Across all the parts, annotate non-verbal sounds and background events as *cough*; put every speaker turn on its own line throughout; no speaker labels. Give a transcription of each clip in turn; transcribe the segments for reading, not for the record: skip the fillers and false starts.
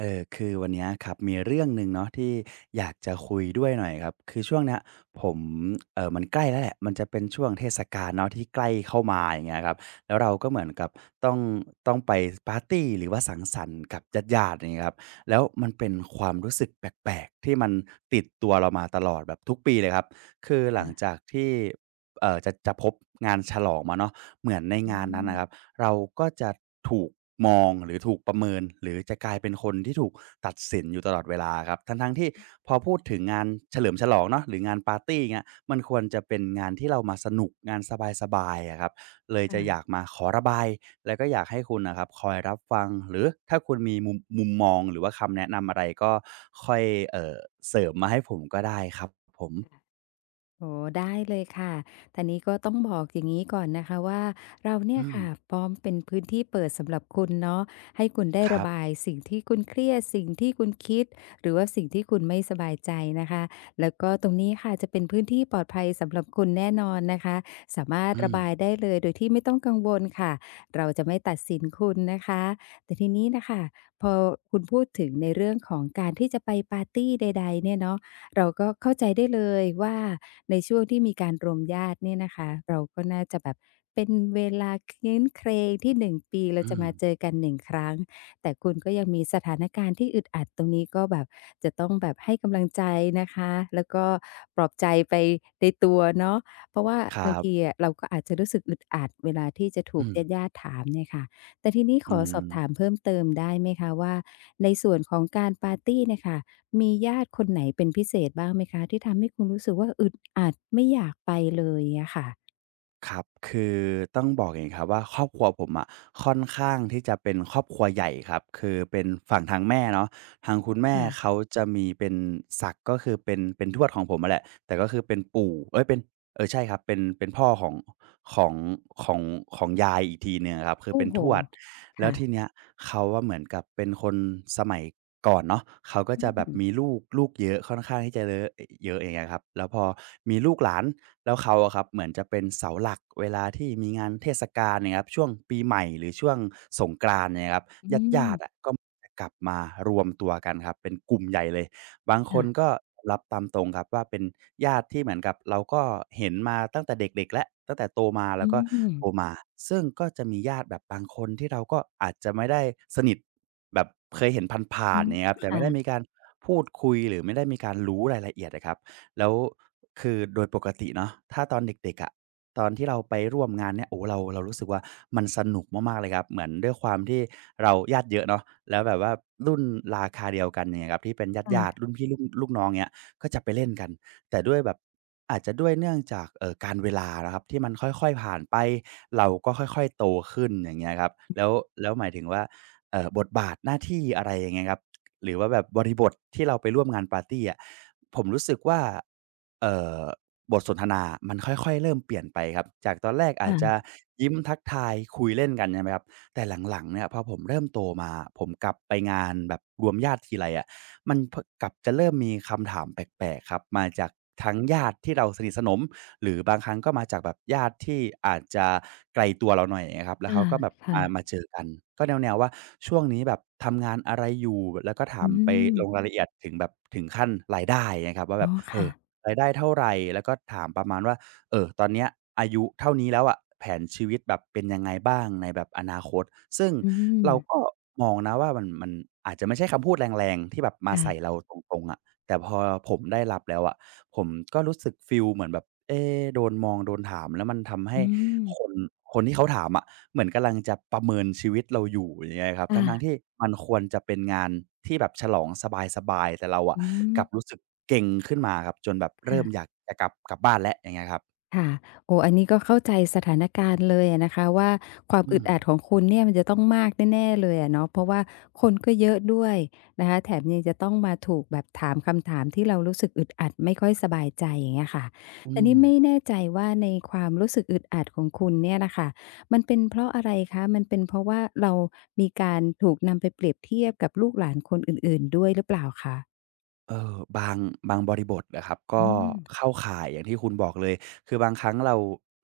คือวันเนี้ยครับมีเรื่องหนึ่งเนาะที่อยากจะคุยด้วยหน่อยครับคือช่วงเนี้ยผมมันใกล้แล้วแหละมันจะเป็นช่วงเทศกาลเนาะที่ใกล้เข้ามาอย่างเงี้ยครับแล้วเราก็เหมือนกับต้องต้องไปปาร์ตีหรือว่าสังสรรค์กับญาติๆอย่างเงี้ยครับแล้วมันเป็นความรู้สึกแปลกๆที่มันติดตัวเรามาตลอดแบบทุกปีเลยครับคือหลัง
ค่ะ
จากที่จะพบงานฉลองมาเนาะเหมือนใน
อื
งานนั้น
ม
นะครับ เราก็จะถูกมองหรือถูกประเมินหรือจะกลายเป็นคนที่ถูกตัดสินอยู่ตลอดเวลาครับทั้งๆทที่พอพูดถึงงานเฉลิมฉลองเนาะหรืองานปาร์ตีเงี้ยมันควรจะเป็นงานที่เรามาสนุกงานสบายๆอะครับเลยจะ
ค่ะ
อยากมาขอระบายแล้วก็อยากให้คุณนะครับคอยรับฟังหรือถ้าคุณมีมุมมองหรือว่าคำแนะนำอะไรก็ค่อยเอ่อเสริมมาให้ผมก็ได้ครับผม
โอ๋ได้เลยค่ะทางนี้ก็ต้องบอกอย่างนี้ก่อนนะคะว่าเราเนี่ย
อืม
ค่ะพร้อมเป็นพื้นที่เปิดสำหรับคุณเนาะให้คุณได้
ค
ระ
รั
บา
บ
ยสิ่งที่คุณเครียดสิ่งที่คุณคิดหรือว่าสิ่งที่คุณไม่สบายใจนะคะแล้วก็ตรงนี้ค่ะจะเป็นพื้นที่ปลอดภัยสำหรับคุณแน่นอนนะคะสามารถ
อื
ระ
ม
บายได้เลยโดยที่ไม่ต้องกังวลค่ะเราจะไม่ตัดสินคุณนะคะแต่ทีนี้นะคะพอคุณพูดถึงในเรื่องของการที่จะไปปาร์ตีใดๆเนี่ยเนาะเราก็เข้าใจได้เลยว่า ในช่วงที่มีการรวมญาติเนี่ยนะคะเราก็น่าจะแบบเป็นเวลาเคร้นเครงที่1ปีเรา
อื
จะ
ม
มาเจอกันหนึ่งครั้งแต่คุณก็ยังมีสถานการณ์ที่อึดอัดตรงนี้ก็แบบจะต้องแบบให้กำลังใจนะคะแล้วก็ปลอบใจไปในตัวเนาะเพราะว่า
ครั
บางที
บ
อะเราก็อาจจะรู้สึกอึดอัดเวลาที่จะถู
อื
ก
ม
ญาติๆถามเนี่ยค่ะแต่ทีนี้ข
อื
อส
ม
อบถามเพิ่มเติมได้ไหมคะว่าในส่วนของการปาร์ตีเนี่ยค่ะ มีญาติคนไหนเป็นพิเศษบ้างไหมคะที่ทำให้คุณรู้สึกว่าอึดอัดไม่อยากไปเลยอะค่ะ
ครับคือต้องบอกอย่างนี้ครับว่าครอบครัวผมอะค่อนข้างที่จะเป็นครอบครัวใหญ่ครับคือเป็นฝั่งทางแม่เนาะทางคุณแม่
ค่ะ
เขาจะมีเป็นศักดิ์ก็คือเป็นทวดของผมมาแหละแต่ก็คือเป็นปู่เอ้ยเป็นเออใช่ครับเป็นพ่อของของของของยายอีกทีหนึ่งอครับคือ
โอ้
เป็น
โฮ
ทวด แล้ว
ค่ะ
ทีเนี้ยเขาว่าเหมือนกับเป็นคนสมัยก่อนเนาะเขาก็
อื
จะแบบ
ม
มีลูกเยอะค่อนข้างที่จะเลอะเยอะอย่างเงี้ยครับแล้วพอมีลูกหลานแล้วเขาอะครับเหมือนจะเป็นเสาหลักเวลาที่มีงานเทศกาลเนี่ยครับช่วงปีใหม่หรือช่วงสงกรานต์เนี่ยครับ
อื
ญาติ
ม
ญาตะก็จะกลับมารวมตัวกันครับเป็นกลุ่มใหญ่เลย บางคน
ค่ะ
ก็รับตามตรงครับว่าเป็นญาติที่เหมือนกับเราก็เห็นมาตั้งแต่เด็กๆแล้วตั้งแต่โตมาแล้
อื
วก็
ม
โตมาซึ่งก็จะมีญาติแบบบางคนที่เราก็อาจจะไม่ได้สนิทแบบเคยเห็นผ่า
อ๋อ
นๆอย่างเงี้ยครับแต่ไม่ได้มี
ค่ะ
การพูดคุยหรือไม่ได้มีการรู้รายละเอียดอะครับ แล้วคือโดยปกติเนาะถ้าตอนเด็กๆอะตอนที่เราไปร่วมงานเนี่ยโอ้เรารู้สึกว่ามันสนุกมากๆเลยครับเหมือนด้วยความที่เราญาติเยอะเนาะแล้วแบบว่ารุ่นราคาเดียวกันเนี่ยครับที่เป็นญาติ
ค่
ญาติ
ะ
รุ่นพี่รุ่นลูกน้องเนี่ยก็จะไปเล่นกันแต่ด้วยแบบอาจจะด้วยเนื่องจากการเวลานะครับที่มันค่อยๆผ่านไปเราก็ค่อยๆโตขึ้นอย่างเงี้ยครับแล้วหมายถึงว่าบทบาทหน้าที่อะไรอย่างเงี้ยครับ หรือว่าแบบบริบทที่เราไปร่วมงานปาร์ตีอะผมรู้สึกว่าเอ่อบทสนทนามันค่อยๆเริ่มเปลี่ยนไปครับจากตอนแรกอาจจะ
ค่ะ
ยิ้มทักทายคุยเล่นกันใช่ไหมครับแต่หลังๆเนี่ยพอผมเริ่มโตมาผมกลับไปงานแบบรวมญาติทีไรอะ มันพะกลับจะเริ่มมีคำถามแปลกๆครับมาจากทั้งญาติที่เราสนิทสนมหรือบางครั้งก็มาจากแบบญาติที่อาจจะไกลตัวเราหน่อยอย่างเงี้ยครับแล้วเขา
ค่ะ
ก็แบบ
ค่ะ
มาเจอกันก็แนวๆว่าช่วงนี้แบบทำงานอะไรอยู่แล้วก็ถา
อื
มไป
ม
ลงรายละเอียดถึงแบบถึงขั้นรายได้เงี้ยครับว่า
อ๋
แบ
อ
บเอ
ค่ะ
อรายได้เท่าไรแล้วก็ถามประมาณว่า เออตอนเนี้ยอายุเท่านี้แล้วอะแผนชีวิตแบบเป็นยังไงบ้างในแบบอนาคตซึ่ง
อืม
เราก็มองนะว่ามันอาจจะไม่ใช่คำพูดแรงๆที่แบบมาใส่
ค่ะ
เราตรงๆอะแต่พอผมได้รับแล้วอะผมก็รู้สึกฟีลเหมือนแบบเอ๊โดนมองโดนถามแล้วมันทำ
อื
ให้
ม
คนคนที่เขาถามอะเหมือนกำลังจะประเมินชีวิตเราอยู่อย่างเงี้ยครับ
ค่ะ
ทั้งๆที่มันควรจะเป็นงานที่แบบฉลองสบายๆแต่เราอะ
อืม
กลับรู้สึกเกร็งขึ้นมาครับจนแบบเริ่
ค่ะ
มอยากจะกลับบ้านแล้วอย่างเงี้ยครับ
ค่ะโอ้อันนี้ก็เข้าใจสถานการณ์เลยอะนะคะว่าความ
อื
อึด
ม
อัดของคุณเนี่ยมันจะต้องมากแน่ๆเลยอะเนาะเพราะว่าคนก็เยอะด้วยนะคะแถมยังจะต้องมาถูกแบบถามคำถามที่เรารู้สึกอึดอัดไม่ค่อยสบายใจอย่างเงี้ยค่ะ
อื
แต่
ม
นี่ไม่แน่ใจว่าในความรู้สึกอึดอัดของคุณเนี่ยน่ะค่ะมันเป็นเพราะอะไรคะมันเป็นเพราะว่าเรามีการถูกนำไปเปรียบเทียบกับลูกหลานคนอื่นๆด้วยหรือเปล่าคะ
เออบางบริบทอะครับก็
อืม
เข้าข่ายอย่างที่คุณบอกเลยคือบางครั้งเรา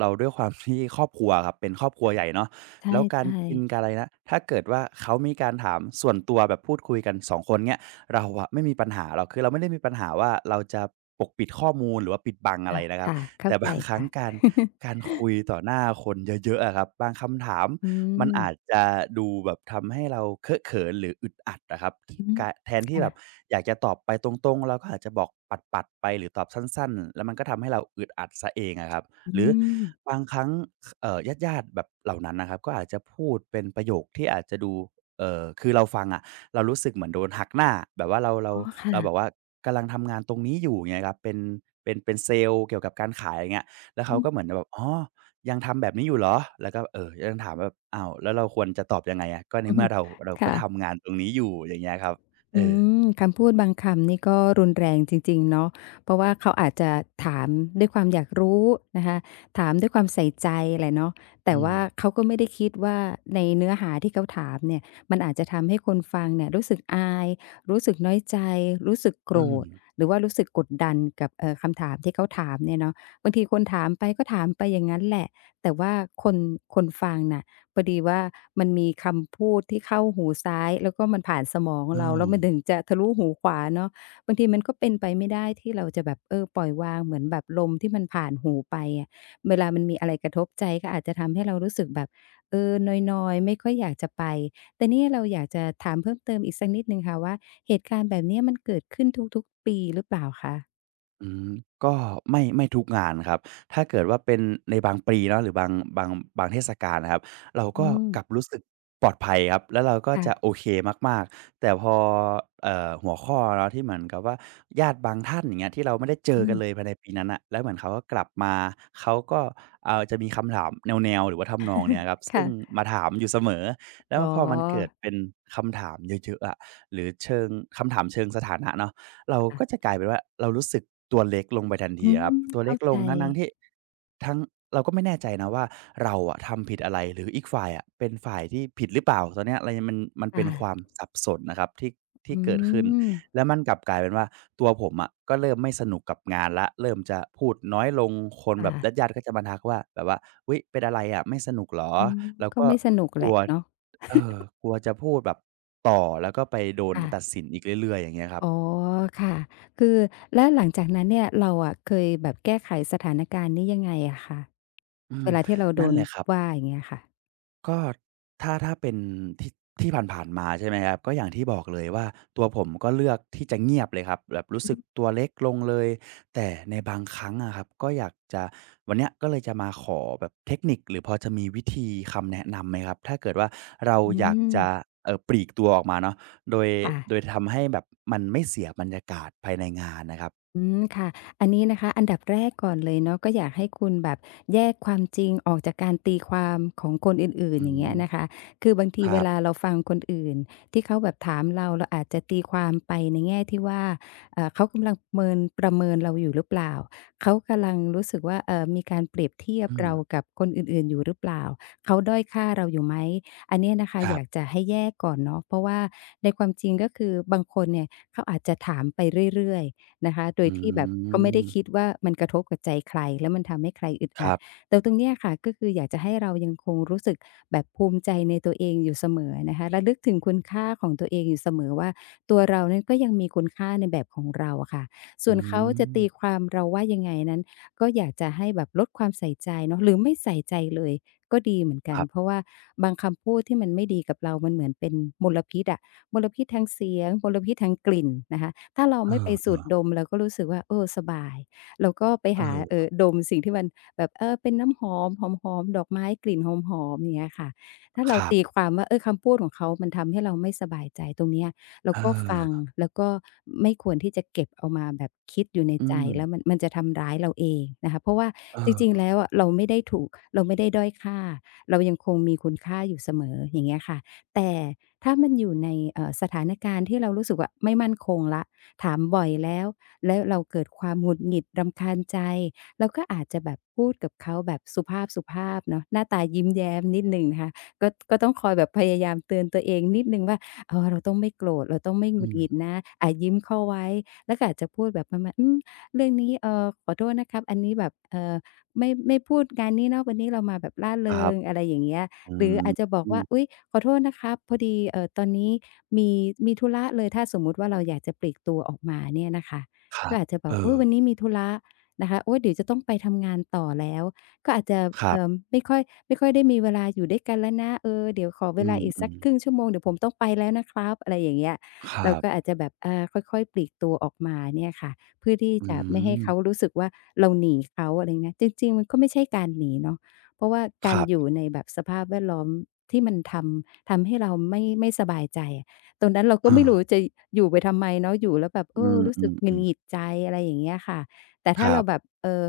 เราด้วยความที่ครอบครัวอะครับเป็นครอบครัวใหญ่เนาะ
ใช
แล้วการ
่
กินการ
ๆ
อะไรนะถ้าเกิดว่าเขามีการถามส่วนตัวแบบพูดคุยกันสองคนเงี้ยเราอะไม่มีปัญหาหรอกคือเราไม่ได้มีปัญหาว่าเราจะปกปิดข้อมูลหรือว่าปิดบังอะไรนะครับ
ค่ะค่ะเข้า
แต่
ใจ
บางครั้ง
ค่ะ
การ
*laughs*
การคุยต่อหน้าคนเยอะๆอะครับบางคำถาม
อื
มันอาจ
ม
จะดูแบบทำให้เราเคอะเขินหรืออึดอัดนะครับ
อืม
กะแทนที่แบบ
ค่ะ
อยากจะตอบไปตรงๆเราก็อาจจะบอกปัดๆไปหรือตอบสั้นๆแล้วมันก็ทำให้เราอึดอัดเสียเองอะครับ
อื
หรือ
ม
บางครั้งคเอ่อญาติๆแบบเหล่านั้นนะครับก็อาจจะพูดเป็นประโยคที่อาจจะดูคือเราฟังอะเรารู้สึกเหมือนโดนหักหน้าแบบว่าเราเรา
อ๋อค่ะ
เรา
*laughs*
แบบว่ากำลังทำงานตรงนี้อยู่อย่างเงี้ยครับเป็นเซลส์เกี่ยวกับการขายอย่างเงี้ยแล้วเขา
อื
ก็เหมือนแบบอ๋อ ยังทำแบบนี้อยู่เหรอ แล้วก็ยังถามแบบอ้าวแล้วเราควรจะตอบยังไงอะก็ใน
ม
เมื่อเราก็
ค่ะ
ทำงานตรงนี้อยู่อย่างเงี้ยครับเอ
อื
อ
มคำพูดบางคำนี่ก็รุนแรงจริงๆเนาะเพราะว่าเขาอาจจะถามด้วยความอยากรู้นะคะ ถามด้วยความใส่ใจแหละเนาะแต่
อืม
ว่าเขาก็ไม่ได้คิดว่าในเนื้อหาที่เขาถามเนี่ยมันอาจจะทำให้คนฟังเนี่ยรู้สึกอายรู้สึกน้อยใจ รู้สึกโกร
อืม
ธหรือว่ารู้สึกกดดันกับคำถามที่เขาถามเนี่ยเนาะบางทีคนถามไปก็ถามไปอย่างงั้นแหละแต่ว่าคนคนฟังน่ะ พอดีว่ามันมีคำพูดที่เข้าหูซ้ายแล้วก็มันผ่านสมอง
อ้อ
เราแล้วมันถึงจะทะลุหูขวาเนาะบางทีมันก็เป็นไปไม่ได้ที่เราจะแบบเออปล่อยวางเหมือนแบบลมที่มันผ่านหูไปอะเวลามันมีอะไรกระทบใจก็อาจจะทำให้เรารู้สึกแบบเออนอยๆไม่ค่อยอยากจะไปแต่นี่เราอยากจะถามเพิ่มเติมอีกสักนิดหนึ่งค่ะว่าเหตุการณ์แบบเนี้ยมันเกิดขึ้นทุกๆปีหรือเปล่าคะ
อืมก็ไม่ทุกงานครับถ้าเกิดว่าเป็นในบางปีเนาะหรือบางบางเทศกาลนะครับเรา
อื
ก็
ม
กลับรู้สึกปลอดภัยครับแล้วเราก็
ค่ะ
จะโอเคมากๆแต่พอหัวข้อเนาะที่เหมือนกับว่าญาติบางท่านอย่างเงี้ยที่เราไม่ได้เจอ
อื
กันเลย
ม
ภายในปีนั้นน่ะแล้วเหมือนเขาก็กลับมาเขาก็จะมีคำถามแนวๆหรือว่าทำนองเนี้ยครับซึ่ง
ค่ะ
มาถามอยู่เสมอแล้ว
อ๋
พอมันเกิด
อ
เป็นคำถามเยอะๆอะหรือเชิงคำถามเชิงสถานะเนาะ เราก็จะ
ค่ะ
กลายเป็นว่าเรารู้สึกตัวเล็กลงไปทัน
อื
ทีอะครับ
ม
ตัวเล็
เข้า
กล
ใจ
งทั้งๆที่ทั้งเราก็ไม่แน่ใจนะว่าเราอะทำผิดอะไรหรืออีกฝ่ายอะเป็นฝ่ายที่ผิดหรือเปล่าตอนเนี้ยอะไรมัน
ค
เป็นความ
่ะ
สับสนนะครับที่
อื
เกิดขึ้น
ม
แล้วมันกลับกลายเป็นว่าตัวผมอะก็เริ่มไม่สนุกกับงานแล้วเริ่มจะพูดน้อยลงคนแบบ
ค่ะ
ญาติๆก็จะมาทักว่าแบบว่าอุ๊ยเป็นอะไรอะไม่สนุกเหรอ
อืม
เรา
ก็
ก็
ไม่สนุก
ก
แห
ลั
ละ
ว
เนาะ
เออกลัวจะพูดแบบต่อแล้วก็ไปโดนตัด
ค่ะ
สินอีกเรื่อยๆอย่างเงี้ยครั
อ๋
บ
อค่ะคือแล้วหลังจากนั้นเนี่ยเราอะเคยแบบแก้ไขสถานการณ์นี้ยังไงอะคะ
อืม
เวลาที่เราโด
นั่น
น
แหละครับ
ว่าอย่างเงี้ยค่ะ
ก็ถ้าเป็นที่ที่ผ่านๆมาใช่ไหมครับก็อย่างที่บอกเลยว่าตัวผมก็เลือกที่จะเงียบเลยครับแบบรู้
อื
สึ
อ
กตัวเล็กลงเลยแต่ในบางครั้งอะครับก็อยากจะวันเนี้ยก็เลยจะมาขอแบบเทคนิคหรือพอจะมีวิธีคำแนะนำไหมครับถ้าเกิดว่าเรา
อื
อยาก
ม
จะปลีกตัวออกมาเนาะโดย
ค่ะ
โดยทำให้แบบมันไม่เสียบรรยากาศภายในงานนะครับ
อืมค่ะอันนี้นะคะอันดับแรกก่อนเลยเนาะก็อยากให้คุณแบบแยกความจริงออกจากการตีความของคนอื่น
อื
ๆอย่างเงี้
ม
ยนะคะคือบางที
ค
เว
รั
ลา
บ
เราฟังคนอื่นที่เขาแบบถามเราเราอาจจะตีความไปในแง่ที่ว่าเขากำลังเมินประเมินเราอยู่หรือเปล่าเขากำลังรู้สึกว่ามีการเปรียบเทียบ
อืม
เรากับคนอื่นๆอยู่หรือเปล่า เขาด้อยค่าเราอยู่ไหม อันเนี้ยนะคะ
ค
อ
รั
ยาก
บ
จะให้แยกก่อนเนาะเพราะว่าในความจริงก็คือบางคนเนี่ยเขาอาจจะถามไปเรื่อยๆ นะคะโดย
อื
ที่แบบก็ไม่ได้คิด
ม
ว่ามันกระทบกับใจใครแล้วมันทำให้ใครอึด
ค
อัด
รับ
แต่ตรงเนี้ยค่ะก็คืออยากจะให้เรายังคงรู้สึกแบบภูมิใจในตัวเองอยู่เสมอนะคะระลึกถึงคุณค่าของตัวเองอยู่เสมอว่าตัวเรานั้นก็ยังมีคุณค่าในแบบของเราอะค่ะส่
อื
วนเขาจะ
ม
ตีความเราว่ายังไงนั้นก็อยากจะให้แบบลดความใส่ใจเนาะหรือไม่ใส่ใจเลยก็ดีเหมือนกั
ค
น
รั
เพราะ
บ
ว่าบางคำพูดที่มันไม่ดีกับเรามันเหมือนเป็นมลพิษอะ มลพิษทางเสียงมลพิษทางกลิ่นนะคะถ้าเรา
เ
ไม่ไปสู
ออ
ดดมเราก็รู้สึกว่าเออสบายเราก็ไป
เอ
หา
อ
ดมสิ่งที่มันแบบเออเป็นน้ำหอมหอมๆดอกไม้กลิ่นหอมๆอย่างเงี้ยค่ะถ้า
ค
เรา
รั
ตี
บ
ความว่าเออคำพูดของเขามันทำให้เราไม่สบายใจตรงเนี้ยเรา
เ
ก็ฟัง
ออ
แล้วก็ไม่ควรที่จะเก็บเอามาแบบคิดอยู่ใน
อื
ใจ
ม
แล้วมันจะทำร้ายเราเองนะคะเพราะว่าจริง
เออ
ๆแล้วอะเราไม่ได้ถูกเราไม่ได้ด้อยค่าเรายังคงมีคุณค่าอยู่เสมออย่างเงี้ยค่ะแต่ ถ้ามันอยู่ในสถานการณ์ที่เรารู้สึกว่าไม่มั่นคงละถามบ่อยแล้วแล้วเราเกิดความหงุดหงิดรำคาญใจเราก็อาจจะแบบพูดกับเขาแบบสุภาพสุภาพเนาะหน้าตายิ้มแย้มนิดหนึ่งนะคะก็ต้องคอยแบบพยายามเตือนตัวเองนิดหนึ่งว่าเออเราต้องไม่โกรธเราต้องไม่ห
อื
งุดหงิด
ม
นะอ่ายิ้มเข้าไว้แล้วก็อาจจะพูดแบบประมาณอืมเรื่องนี้ขอโทษนะครับอันนี้แบบไม่พูดงานนี้เนาะวันนี้เรามาแบบร่า
ค
เริ
รับ
งอะไรอย่างเงี้ย
อื
หรื
ม
ออาจจะบอก
อืม
ว่าอุ๊ยขอโทษนะครับพอดีตอนนี้มีมีธุระเลยถ้าสมมุติว่าเราอยากจะปลีกตัวออกมาเนี่ยนะคะ
ครั
ก็
บ
อาจจะบอ
เอ
ก
อ
อุ๊ยวันนี้มีธุระนะคะโอ๊ยเดี๋ยวจะต้องไปทำงานต่อแล้วก็อาจจะ
ครั
เอ่อ
บ
ไม่ค่อยไม่ค่อยได้มีเวลาอยู่ด้วยกันแล้วนะเออเดี๋ยวขอ
อื
เวลา
ม
อีก
อื
สัก
ม
ครึ่งชั่วโมงเดี๋ยวผมต้องไปแล้วนะครับอะไรอย่างเงี้ย
ครั
เราก็
บ
อาจจะแบบอาค่อยๆปลีกตัวออกมาเนี่ยค่ะเพื่อที่
อื
จะไม่ให้เขา
ม
รู้สึกว่าเราหนีเขาอะไรเงี้ยจริงๆมันก็ไม่ใช่การหนีเนาะ เพราะว่า
ค
การ
รั
อยู่
บ
ในแบบสภาพแวดล้อมที่มันทำให้เราไม่สบายใจอะตรงนั้นเรา
เอ
ก็ไม่
อ
รู้จะอยู่ไปทำไมเนาะอยู่แล้วแบบเอ
อื
อรู้สึกหงุดห
ม
งิดใจอะไรอย่างเงี้ยค่ะแต่
ๆค
ถ้า
รั
เราแบ
บ
บ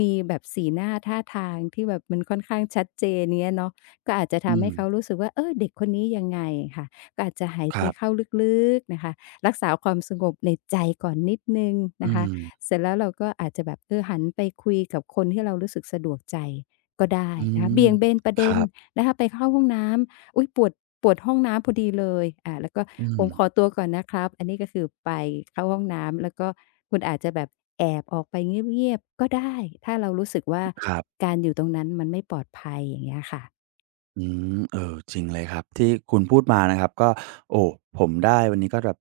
มีแบบสีหน้าท่าทางที่แบบมันค่อนข้างชัดเจนเงี้ยเนาะก็อาจจะ
อื
ทำ
ม
ให้เขารู้สึกว่าเออเด็กคนนี้ยังไงค่ะก็อาจจะหาย
ค
ใจ
รั
เข้า
บ
ลึกๆนะคะรักษาความสงบในใจก่อนนิดหนึ่งนะ
อื
คะ
ม
เสร็จแล้วเราก็อาจจะแบบเออหันไปคุยกับคนที่เรารู้สึกสะดวกใจ ก็ได้
อื
นะคะ
ม
เบี่ยงเบนประ
ค
เด็น
รับ
นะคะไปเข้าห้องน้ำอุ๊ยปวดปวดห้องน้ำพอดีเลยอ่าแล้วก็
อื
ผ
ม
มขอตัวก่อนนะครับอันนี้ก็คือไปเข้าห้องน้ำแล้วก็คุณอาจจะแบบแอบออกไปเงียบๆก็ได้ถ้าเรารู้สึกว่า
ครับ
การอยู่ตรงนั้นมันไม่ปลอดภัยอย่างเงี้ยค่ะ
อืมเออจริงเลยครับที่คุณพูดมานะครับก็โอ้ผมได้วันนี้ก็แบบ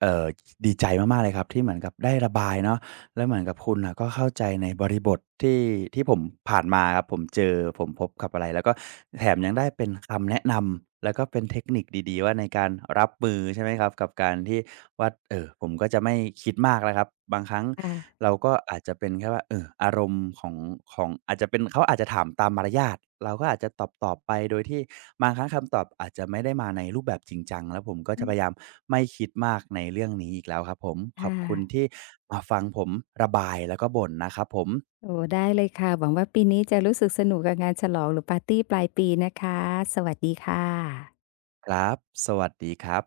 เอ่อดีใจมากๆเลยครับที่เหมือนกับได้ระบายเนาะแล้วเหมือนกับคุณน่ะก็เข้าใจในบริบทที่ที่ผมผ่านมาครับผมพบกับอะไรแล้วก็แถมยังได้เป็นคำแนะนำแล้วก็เป็นเทคนิคดีๆว่าในการรับมือใช่ไหมครับกับการที่ ว่าผมก็จะไม่คิดมากแล้วครับบางครั้ง
ค่ะ
เราก็อาจจะเป็นแค่ว่าอารมณ์ของอาจจะเป็นเขาอาจจะถามตามมารยาทเราก็อาจจะตอบไปโดยที่บางครั้งคำตอบอาจจะไม่ได้มาในรูปแบบจริงจังแล้วผมก็
อื
จะพยา
ม
ยามไม่คิดมากในเรื่องนี้อีกแล้วครับผมขอ
ค่
บคุณ
ะ
ที่มาฟังผมระบายแล้วก็บ่นนะครับผม
โอ้ได้เลยค่ะหวังว่าปีนี้จะรู้สึกสนุกกับงานฉลองหรือปาร์ตีปลายปีนะคะสวัสดีค่ะ
ครับสวัสดีครับ